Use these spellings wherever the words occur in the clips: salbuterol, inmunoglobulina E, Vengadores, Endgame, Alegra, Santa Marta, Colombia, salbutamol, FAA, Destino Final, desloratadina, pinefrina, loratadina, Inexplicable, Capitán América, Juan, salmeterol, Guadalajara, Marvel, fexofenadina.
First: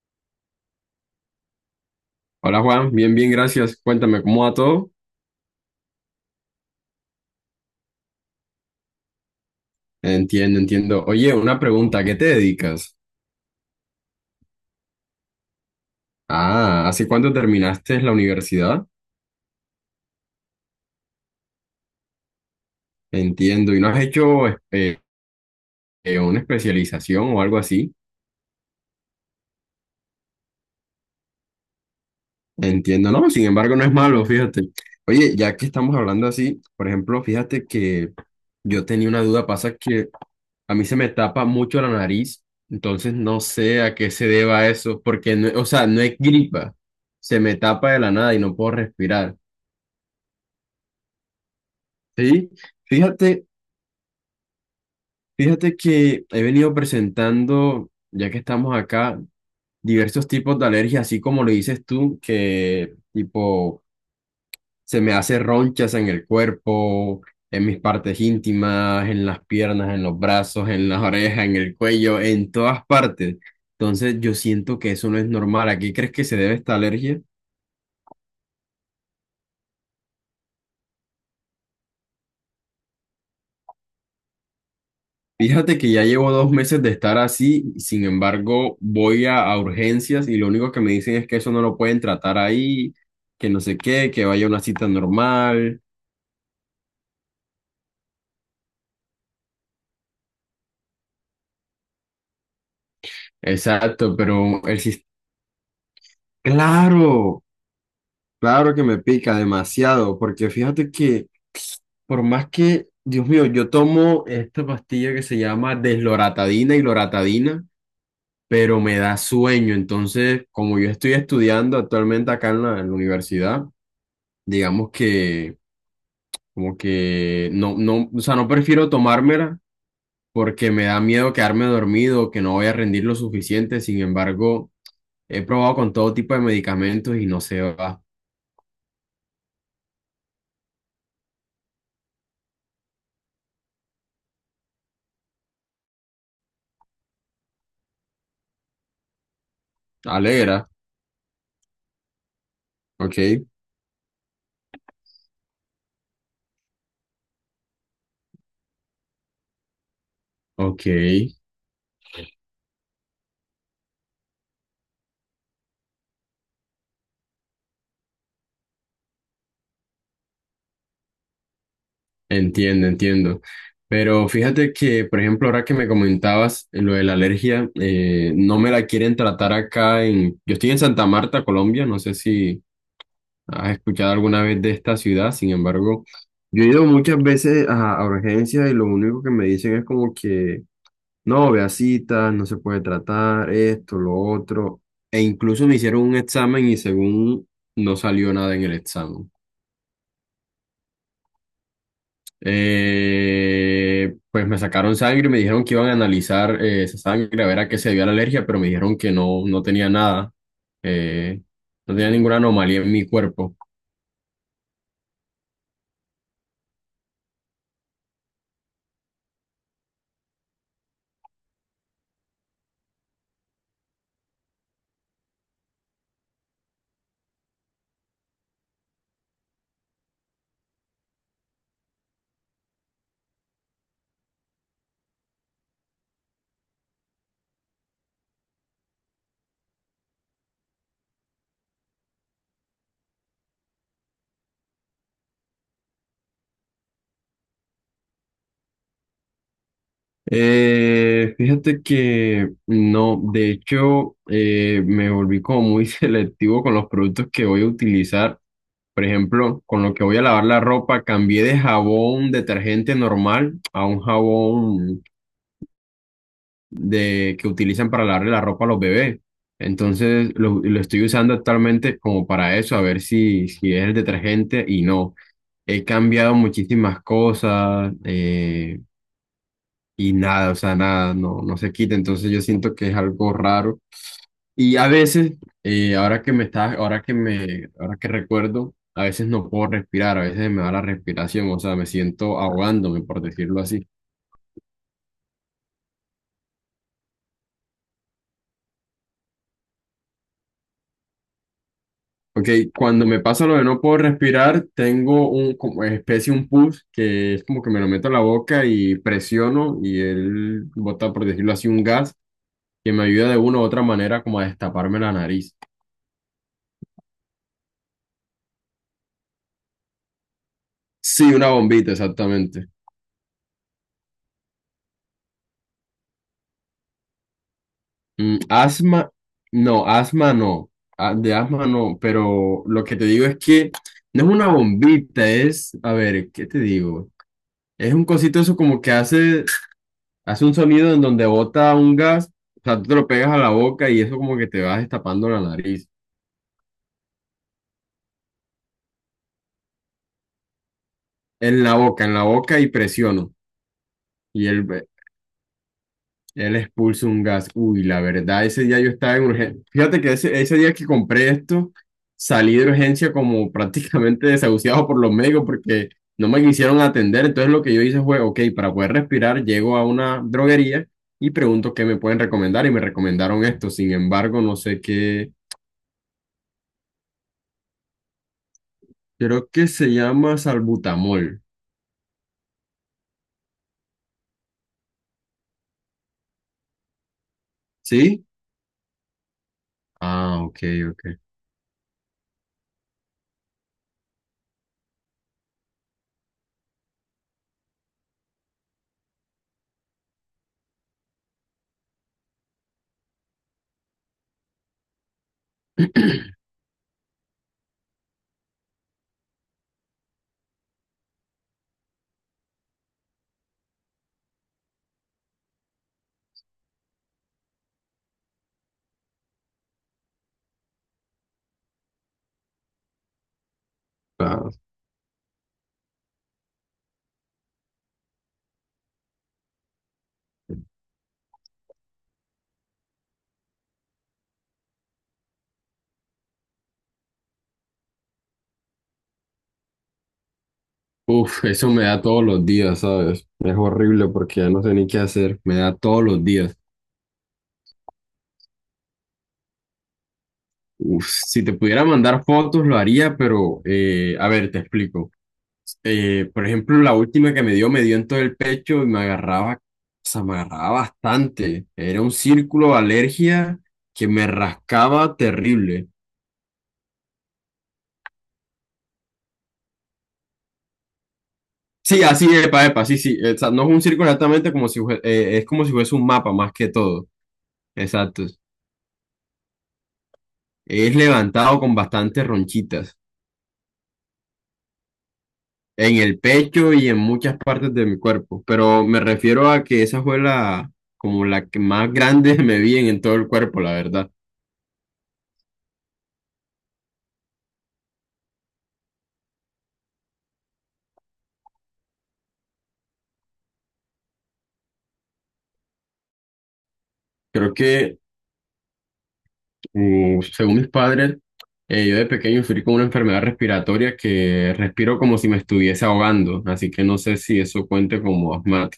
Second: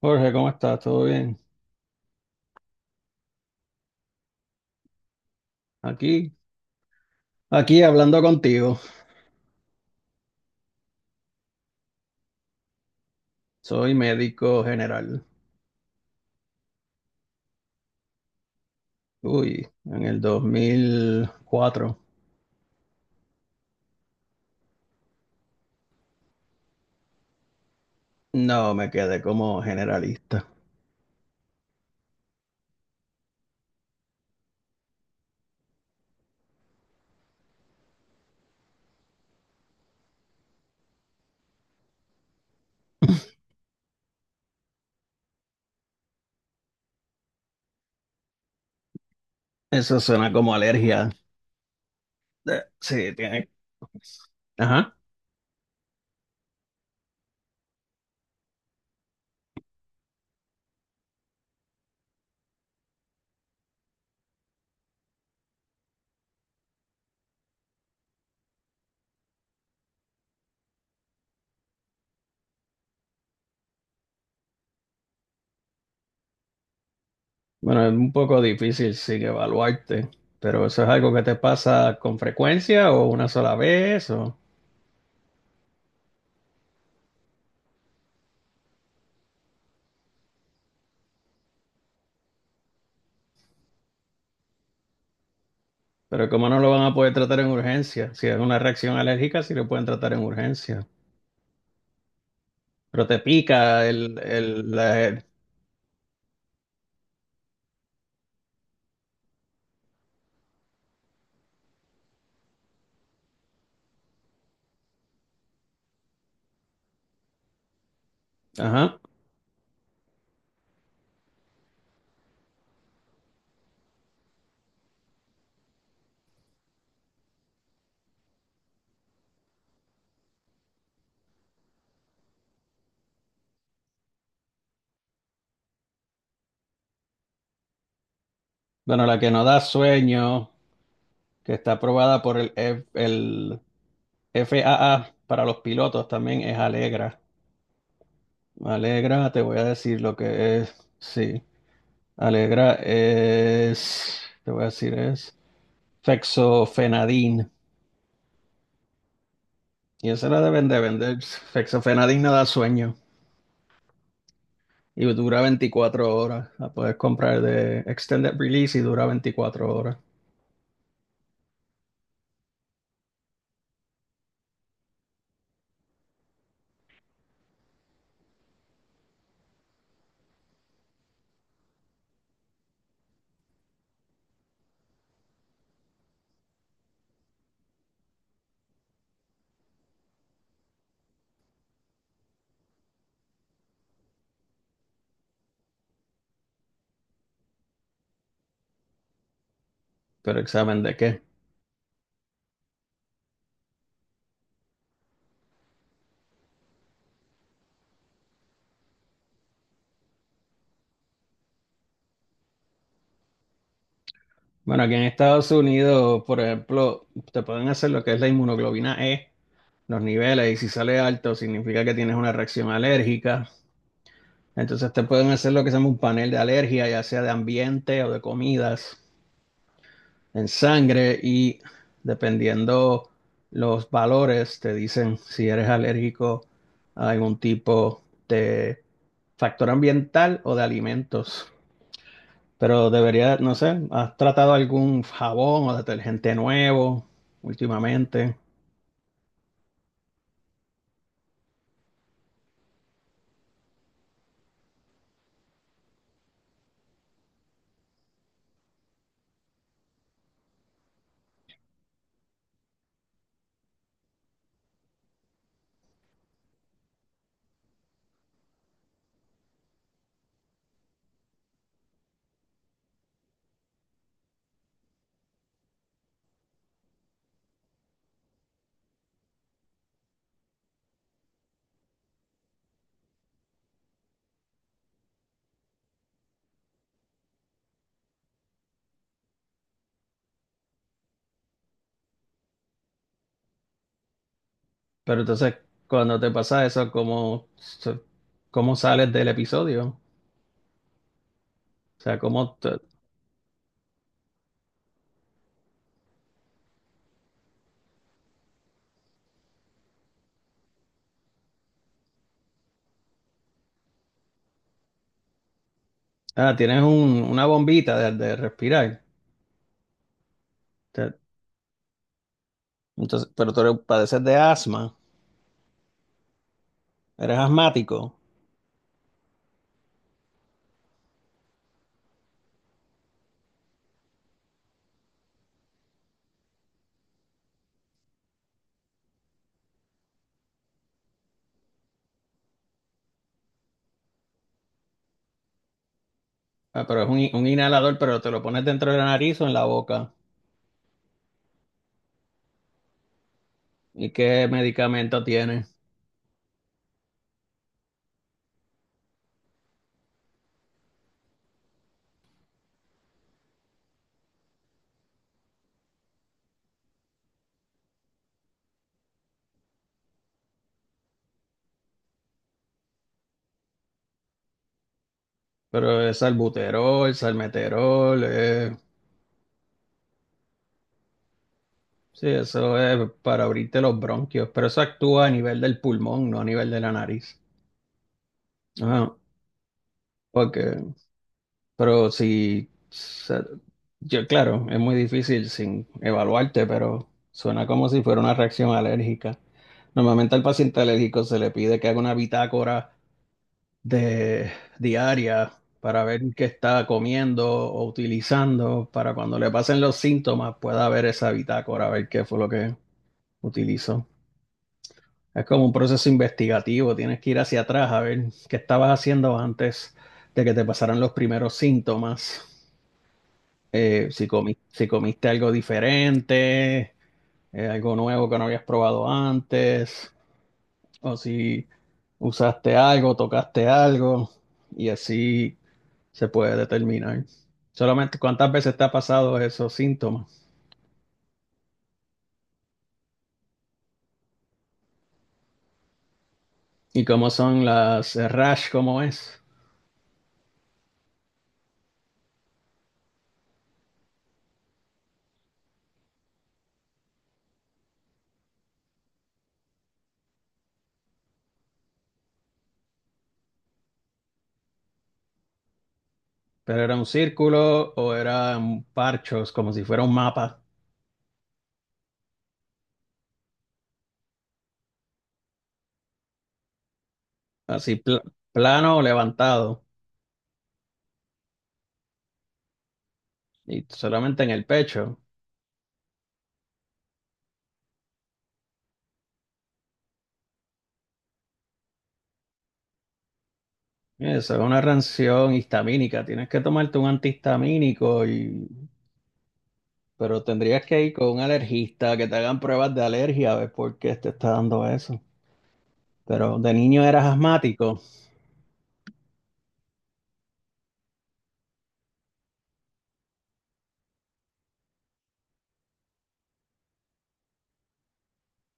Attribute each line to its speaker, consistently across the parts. Speaker 1: Jorge, ¿cómo estás? ¿Todo bien?
Speaker 2: Hola Juan, bien, bien, gracias. Cuéntame, ¿cómo va todo?
Speaker 1: Aquí, aquí hablando contigo.
Speaker 2: Entiendo, entiendo. Oye, una pregunta, ¿a qué te dedicas?
Speaker 1: Soy médico general.
Speaker 2: Ah, ¿hace cuánto terminaste la universidad?
Speaker 1: Uy, en el 2004.
Speaker 2: Entiendo, ¿y no has hecho una especialización o algo así?
Speaker 1: No, me quedé como generalista.
Speaker 2: Entiendo, no, sin embargo, no es malo, fíjate. Oye, ya que estamos hablando así, por ejemplo, fíjate que yo tenía una duda, pasa que a mí se me tapa mucho la nariz, entonces no sé a qué se deba eso, porque, o sea, no es gripa, se me tapa de la nada y no puedo respirar.
Speaker 1: Eso suena como alergia.
Speaker 2: Sí,
Speaker 1: Sí,
Speaker 2: fíjate,
Speaker 1: tiene. Ajá.
Speaker 2: fíjate que he venido presentando, ya que estamos acá, diversos tipos de alergias, así como lo dices tú, que tipo se me hace ronchas en el cuerpo, en mis partes íntimas, en las piernas, en los brazos, en las orejas, en el cuello, en todas partes. Entonces yo siento que eso no es normal. ¿A qué crees que se debe esta alergia?
Speaker 1: Bueno, es un poco difícil sin evaluarte, pero eso es algo que te pasa con frecuencia o una sola vez, o...
Speaker 2: Fíjate que ya llevo 2 meses de estar así, sin embargo, voy a urgencias y lo único que me dicen es que eso no lo pueden tratar ahí, que no sé qué, que vaya a una cita normal.
Speaker 1: Pero como no lo van a poder tratar en urgencia, si es una reacción alérgica, sí lo pueden tratar en urgencia. Pero te pica
Speaker 2: Exacto, pero el sistema, claro, claro que me pica demasiado, porque fíjate que por más que, Dios mío, yo tomo esta pastilla que se llama desloratadina y loratadina, pero me
Speaker 1: Ajá.
Speaker 2: da sueño, entonces, como yo estoy estudiando actualmente acá en la universidad, digamos que como que no, no, o sea, no prefiero tomármela porque me da miedo quedarme dormido, que no voy a rendir lo suficiente. Sin embargo, he probado con todo tipo de medicamentos y no se va.
Speaker 1: Bueno, la que no da sueño, que está aprobada por el FAA para los pilotos también es Alegra. Alegra, te voy a decir lo
Speaker 2: Alegra,
Speaker 1: que es. Sí, Alegra
Speaker 2: ok,
Speaker 1: es, te voy a decir es fexofenadín. Y esa la deben de
Speaker 2: ok,
Speaker 1: vender. Fexofenadín no da sueño y dura 24 horas. La puedes comprar de extended release y dura 24 horas.
Speaker 2: entiendo, entiendo. Pero fíjate que, por ejemplo, ahora que me comentabas lo de la alergia, no me la quieren tratar acá en... Yo estoy en Santa Marta, Colombia, no sé si... has escuchado alguna vez de esta ciudad, sin embargo, yo he ido muchas veces a urgencias y lo único que me dicen es como que no, vea citas, no se puede tratar, esto, lo otro, e incluso me hicieron un examen y según no salió nada en el examen.
Speaker 1: ¿Pero examen de qué?
Speaker 2: Pues me sacaron sangre y me dijeron que iban a analizar esa sangre a ver a qué se dio la alergia, pero me dijeron que no, no tenía nada, eh, no tenía ninguna anomalía en mi cuerpo.
Speaker 1: Bueno, aquí en Estados Unidos, por ejemplo, te pueden hacer lo que es la inmunoglobulina E, los niveles, y si sale alto significa que tienes una reacción alérgica. Entonces te pueden hacer lo que se llama un panel de alergia, ya sea de ambiente o de comidas, en sangre, y dependiendo los valores, te dicen si eres alérgico a algún tipo de factor ambiental o de alimentos. Pero debería, no sé, ¿has tratado algún jabón o detergente nuevo últimamente?
Speaker 2: Fíjate que no, de hecho, me volví como muy selectivo con los productos que voy a utilizar. Por ejemplo, con lo que voy a lavar la ropa, cambié de jabón detergente normal a un jabón de que utilizan para lavarle la ropa a los bebés. Entonces, lo estoy usando actualmente como para eso, a ver si, si es el detergente y no. He cambiado muchísimas cosas. Y nada, o sea, nada, no, no se quita. Entonces yo siento que es algo raro. Y a veces, ahora que me estás, ahora que me, ahora que recuerdo, a veces no puedo respirar, a veces me da la respiración, o sea, me siento ahogándome, por decirlo así.
Speaker 1: Pero entonces, cuando te pasa eso, ¿cómo sales del episodio? O sea,
Speaker 2: Ok,
Speaker 1: ¿cómo te-
Speaker 2: cuando me pasa lo de no puedo respirar, tengo un, como especie, un pus, que es como que me lo meto a la boca y presiono y él bota, por decirlo así, un gas que me ayuda de una u otra manera como a destaparme la nariz.
Speaker 1: ah, tienes una bombita de respirar. Te-
Speaker 2: Sí, una bombita, exactamente.
Speaker 1: entonces, pero tú padeces de asma, eres asmático.
Speaker 2: Mm, asma, no, asma no, de asma no, pero lo que te digo es que no es una bombita, es, a ver, ¿qué te digo? Es un cosito eso como que hace, hace un sonido en donde bota un gas, o sea, tú te lo pegas a la boca y eso como que te vas destapando la nariz,
Speaker 1: Ah, pero es un, un inhalador, pero te lo pones dentro de la nariz o en la boca.
Speaker 2: en la boca y presiono,
Speaker 1: ¿Y qué
Speaker 2: y el
Speaker 1: medicamento tienes?
Speaker 2: él expulsa un gas. Uy, la verdad, ese día yo estaba en urgencia. Fíjate que ese día que compré esto, salí de urgencia como prácticamente desahuciado por los médicos porque no me quisieron atender. Entonces lo que yo hice fue, ok, para poder respirar, llego a una droguería y pregunto qué me pueden recomendar y me recomendaron esto. Sin embargo, no sé qué,
Speaker 1: Pero es salbuterol, salmeterol.
Speaker 2: creo que se llama salbutamol.
Speaker 1: Sí, eso es para abrirte los bronquios, pero eso actúa a nivel del pulmón, no a nivel de la nariz.
Speaker 2: ¿Sí?
Speaker 1: Ah,
Speaker 2: Ah, ok,
Speaker 1: porque,
Speaker 2: ok.
Speaker 1: pero si, se- yo claro, es muy difícil sin evaluarte, pero suena como si fuera una reacción alérgica. Normalmente al paciente alérgico se le pide que haga una bitácora de diaria para ver qué está comiendo o utilizando, para cuando le pasen los síntomas pueda ver esa bitácora, ver qué fue lo que utilizó. Es como un proceso investigativo, tienes que ir hacia atrás a ver qué estabas haciendo antes de que te pasaran los primeros síntomas.
Speaker 2: Ah,
Speaker 1: Si comiste algo diferente, algo nuevo que no habías probado antes, o si usaste algo, tocaste algo, y así se puede determinar. Solamente cuántas veces te ha pasado esos síntomas
Speaker 2: uf, eso me da todos los días, ¿sabes? Es horrible porque ya no sé ni qué hacer. Me da todos los días.
Speaker 1: y cómo son las rash, cómo es.
Speaker 2: Uf, si te pudiera mandar fotos, lo haría, pero a ver, te explico. Por ejemplo, la última que me dio en todo el pecho y me agarraba, o sea, me agarraba bastante. Era un círculo de alergia que me rascaba terrible.
Speaker 1: Pero era un círculo o eran parchos, como si fuera un mapa.
Speaker 2: Sí, así, epa, epa, sí, sí. O sea, no es un círculo exactamente como si, es como si fuese un mapa más que todo.
Speaker 1: así pl-
Speaker 2: Exacto.
Speaker 1: plano o levantado,
Speaker 2: Es levantado con bastantes ronchitas.
Speaker 1: y solamente en el pecho.
Speaker 2: En el pecho y en muchas partes de mi cuerpo, pero me refiero a que esa fue la, como la que más grande me vi en todo el cuerpo, la verdad.
Speaker 1: Eso es una reacción histamínica. Tienes que tomarte un antihistamínico, y... pero tendrías que ir con un alergista que te hagan pruebas de alergia a ver por qué te está dando eso. Pero de niño eras
Speaker 2: Creo que,
Speaker 1: asmático,
Speaker 2: según mis padres, yo de pequeño sufrí con una enfermedad respiratoria que respiro como si me estuviese ahogando, así que no sé si eso cuente como asma.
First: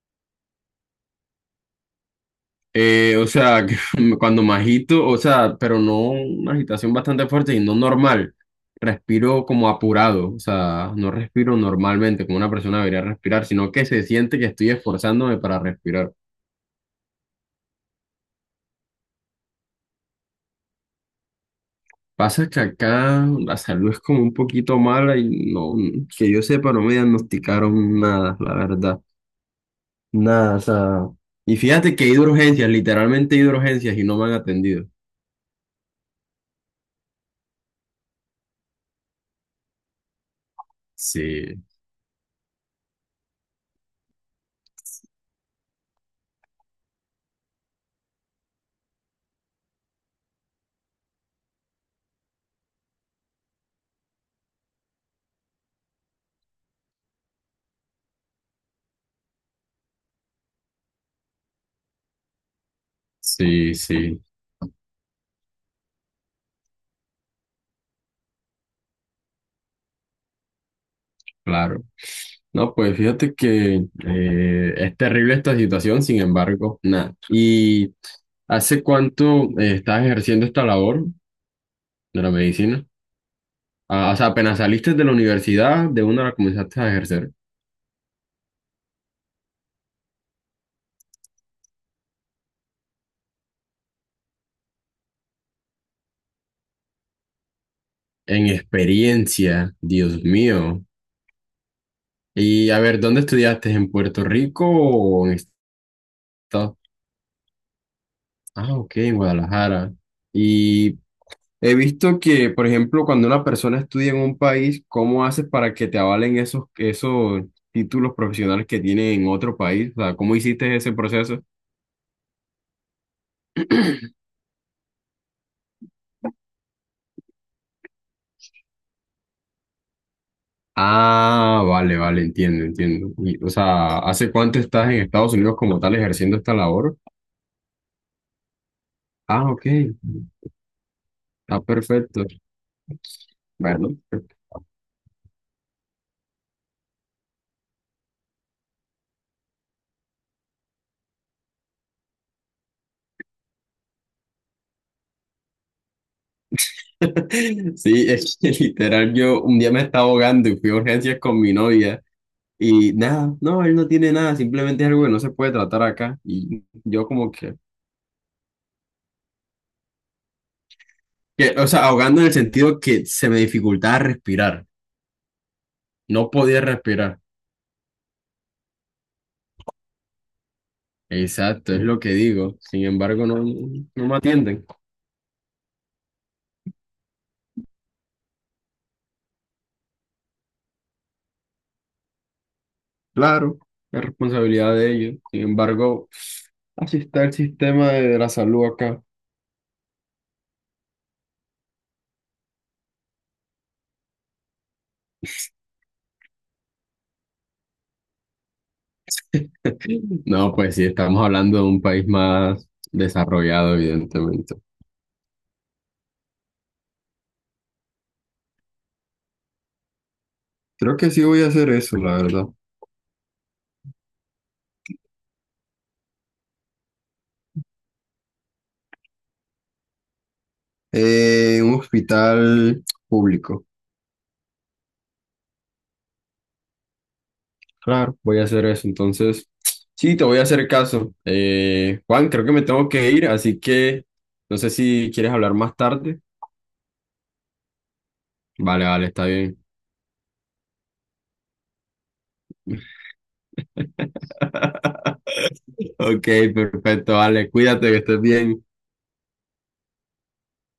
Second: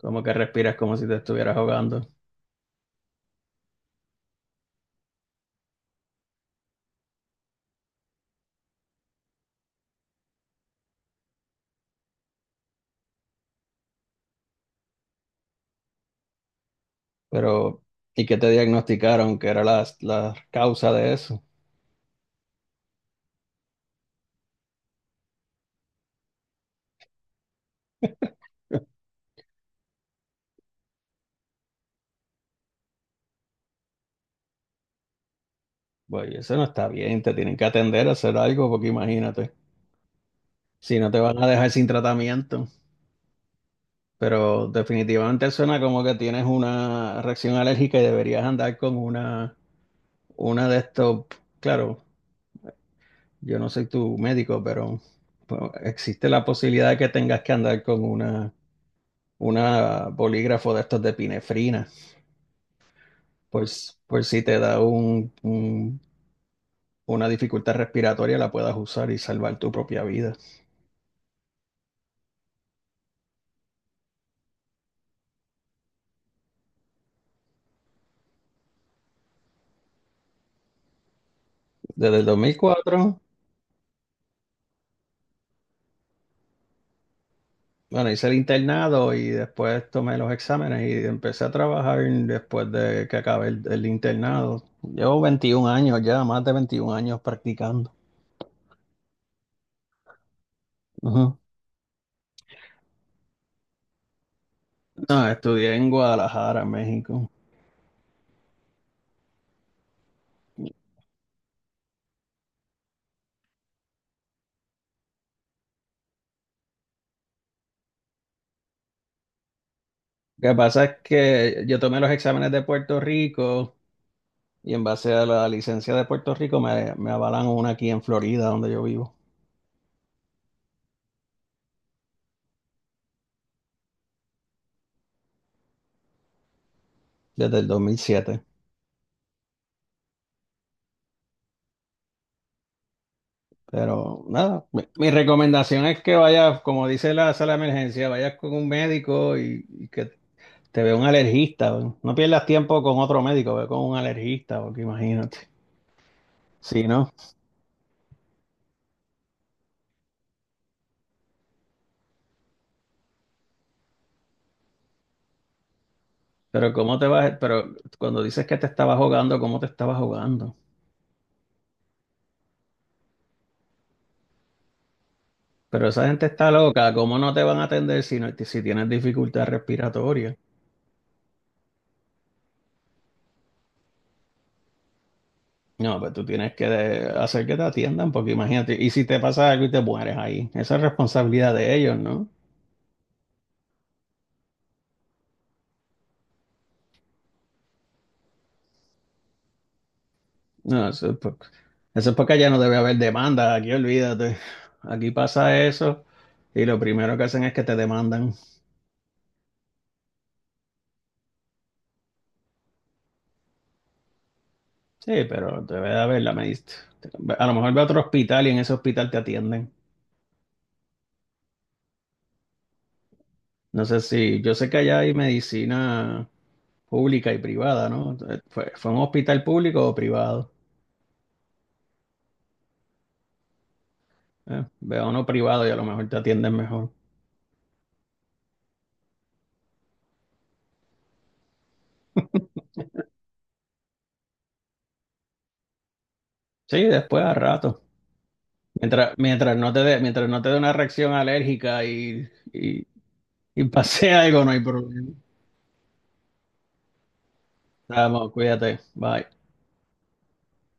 Speaker 1: como que respiras como si te estuvieras ahogando.
Speaker 2: O sea, que cuando me agito, o sea, pero no una agitación bastante fuerte y no normal. Respiro como apurado, o sea, no respiro normalmente como una persona debería respirar, sino que se siente que estoy esforzándome para respirar.
Speaker 1: Pero, ¿y qué te diagnosticaron que era la causa de eso?
Speaker 2: Pasa que acá la salud es como un poquito mala y no, que yo sepa, no me diagnosticaron nada, la verdad. Nada, o sea. Y fíjate que he ido a urgencias, literalmente he ido a urgencias y no me han atendido.
Speaker 1: Pues eso no está bien, te tienen que atender a hacer algo, porque imagínate, si no te van a
Speaker 2: Sí,
Speaker 1: dejar sin tratamiento. Pero definitivamente suena como que tienes una reacción alérgica y deberías andar con una de estos. Claro, yo no soy tu médico, pero pues, existe la posibilidad de que tengas que andar con una bolígrafo de estos de pinefrina.
Speaker 2: sí,
Speaker 1: Pues,
Speaker 2: sí,
Speaker 1: pues si te da un- una dificultad respiratoria, la puedas usar y salvar tu propia vida.
Speaker 2: claro. No, pues fíjate que es terrible esta situación, sin embargo, nada. ¿Y hace cuánto estás ejerciendo esta labor
Speaker 1: Desde
Speaker 2: de
Speaker 1: el
Speaker 2: la
Speaker 1: dos mil
Speaker 2: medicina?
Speaker 1: cuatro
Speaker 2: Ah, o sea, apenas saliste de la universidad, de una la comenzaste a ejercer.
Speaker 1: Bueno, hice el internado y después tomé los exámenes y empecé a trabajar después de que acabé el internado. Llevo 21 años ya, más de 21 años practicando.
Speaker 2: En experiencia, Dios mío.
Speaker 1: Ujú.
Speaker 2: Y a ver, ¿dónde estudiaste? ¿En Puerto Rico
Speaker 1: No,
Speaker 2: o en
Speaker 1: estudié en Guadalajara,
Speaker 2: Estados?
Speaker 1: México.
Speaker 2: Ah, ok, en Guadalajara. ¿Y he visto que, por ejemplo, cuando una persona estudia en un país, ¿cómo haces para que te avalen esos, esos títulos profesionales que tiene en otro país? O sea, ¿cómo
Speaker 1: Lo que
Speaker 2: hiciste
Speaker 1: pasa
Speaker 2: ese
Speaker 1: es
Speaker 2: proceso?
Speaker 1: que yo tomé los exámenes de Puerto Rico y en base a la licencia de Puerto Rico me avalan una aquí en Florida, donde yo vivo,
Speaker 2: Ah, vale, vale, entiendo, entiendo. Y, o sea, ¿hace cuánto estás en Estados Unidos como tal ejerciendo esta labor?
Speaker 1: desde el 2007.
Speaker 2: Ah, ok, está perfecto. Bueno,
Speaker 1: Pero nada, mi recomendación es que vayas, como dice la sala de emergencia, vayas con un médico y que te ve un alergista, weón. No pierdas tiempo con otro médico, ve con un alergista, porque imagínate. Sí, ¿no?
Speaker 2: sí, es que literal yo un día me estaba ahogando y fui a urgencias con mi novia. Y nada, no, él no tiene nada, simplemente es algo que no se puede tratar acá. Y
Speaker 1: Pero cómo te
Speaker 2: yo como
Speaker 1: vas,
Speaker 2: que,
Speaker 1: pero cuando dices que te estabas jugando, ¿cómo te estabas jugando?
Speaker 2: Que, o sea, ahogando en el sentido que se me dificultaba respirar.
Speaker 1: Pero esa gente
Speaker 2: No
Speaker 1: está
Speaker 2: podía
Speaker 1: loca, ¿cómo
Speaker 2: respirar.
Speaker 1: no te van a atender si, no, si tienes dificultad respiratoria?
Speaker 2: Exacto, es lo que digo. Sin embargo, no, no me atienden.
Speaker 1: No, pues tú tienes que hacer que te atiendan, porque imagínate, y si te pasa algo y te mueres ahí, esa es responsabilidad de ellos, ¿no?
Speaker 2: Claro, es responsabilidad de ellos. Sin embargo, así está el sistema de la salud acá.
Speaker 1: No, eso es porque ya no debe haber demanda, aquí olvídate. Aquí pasa eso y lo primero que hacen es que te demandan.
Speaker 2: No, pues sí, estamos hablando de un país más desarrollado, evidentemente.
Speaker 1: Sí, pero te voy a verla, me diste. A lo mejor ve a otro hospital y en ese hospital te atienden.
Speaker 2: Creo que sí voy a hacer eso, la verdad.
Speaker 1: No sé si, yo sé que allá hay medicina pública y privada, ¿no? ¿Fue, fue un hospital público o privado?
Speaker 2: Un hospital público.
Speaker 1: Ve a uno privado y a lo mejor te atienden mejor.
Speaker 2: Claro, voy a hacer eso. Entonces, sí, te voy a hacer caso. Juan, creo que me tengo que ir, así que no sé si quieres hablar más tarde.
Speaker 1: Sí, después a rato.
Speaker 2: Vale, vale,
Speaker 1: Mientras,
Speaker 2: está
Speaker 1: mientras
Speaker 2: bien.
Speaker 1: no te dé, mientras no te dé una reacción alérgica y pase algo, no hay problema.
Speaker 2: Ok, perfecto, vale. Cuídate, que estés
Speaker 1: Vamos,
Speaker 2: bien.
Speaker 1: cuídate. Bye.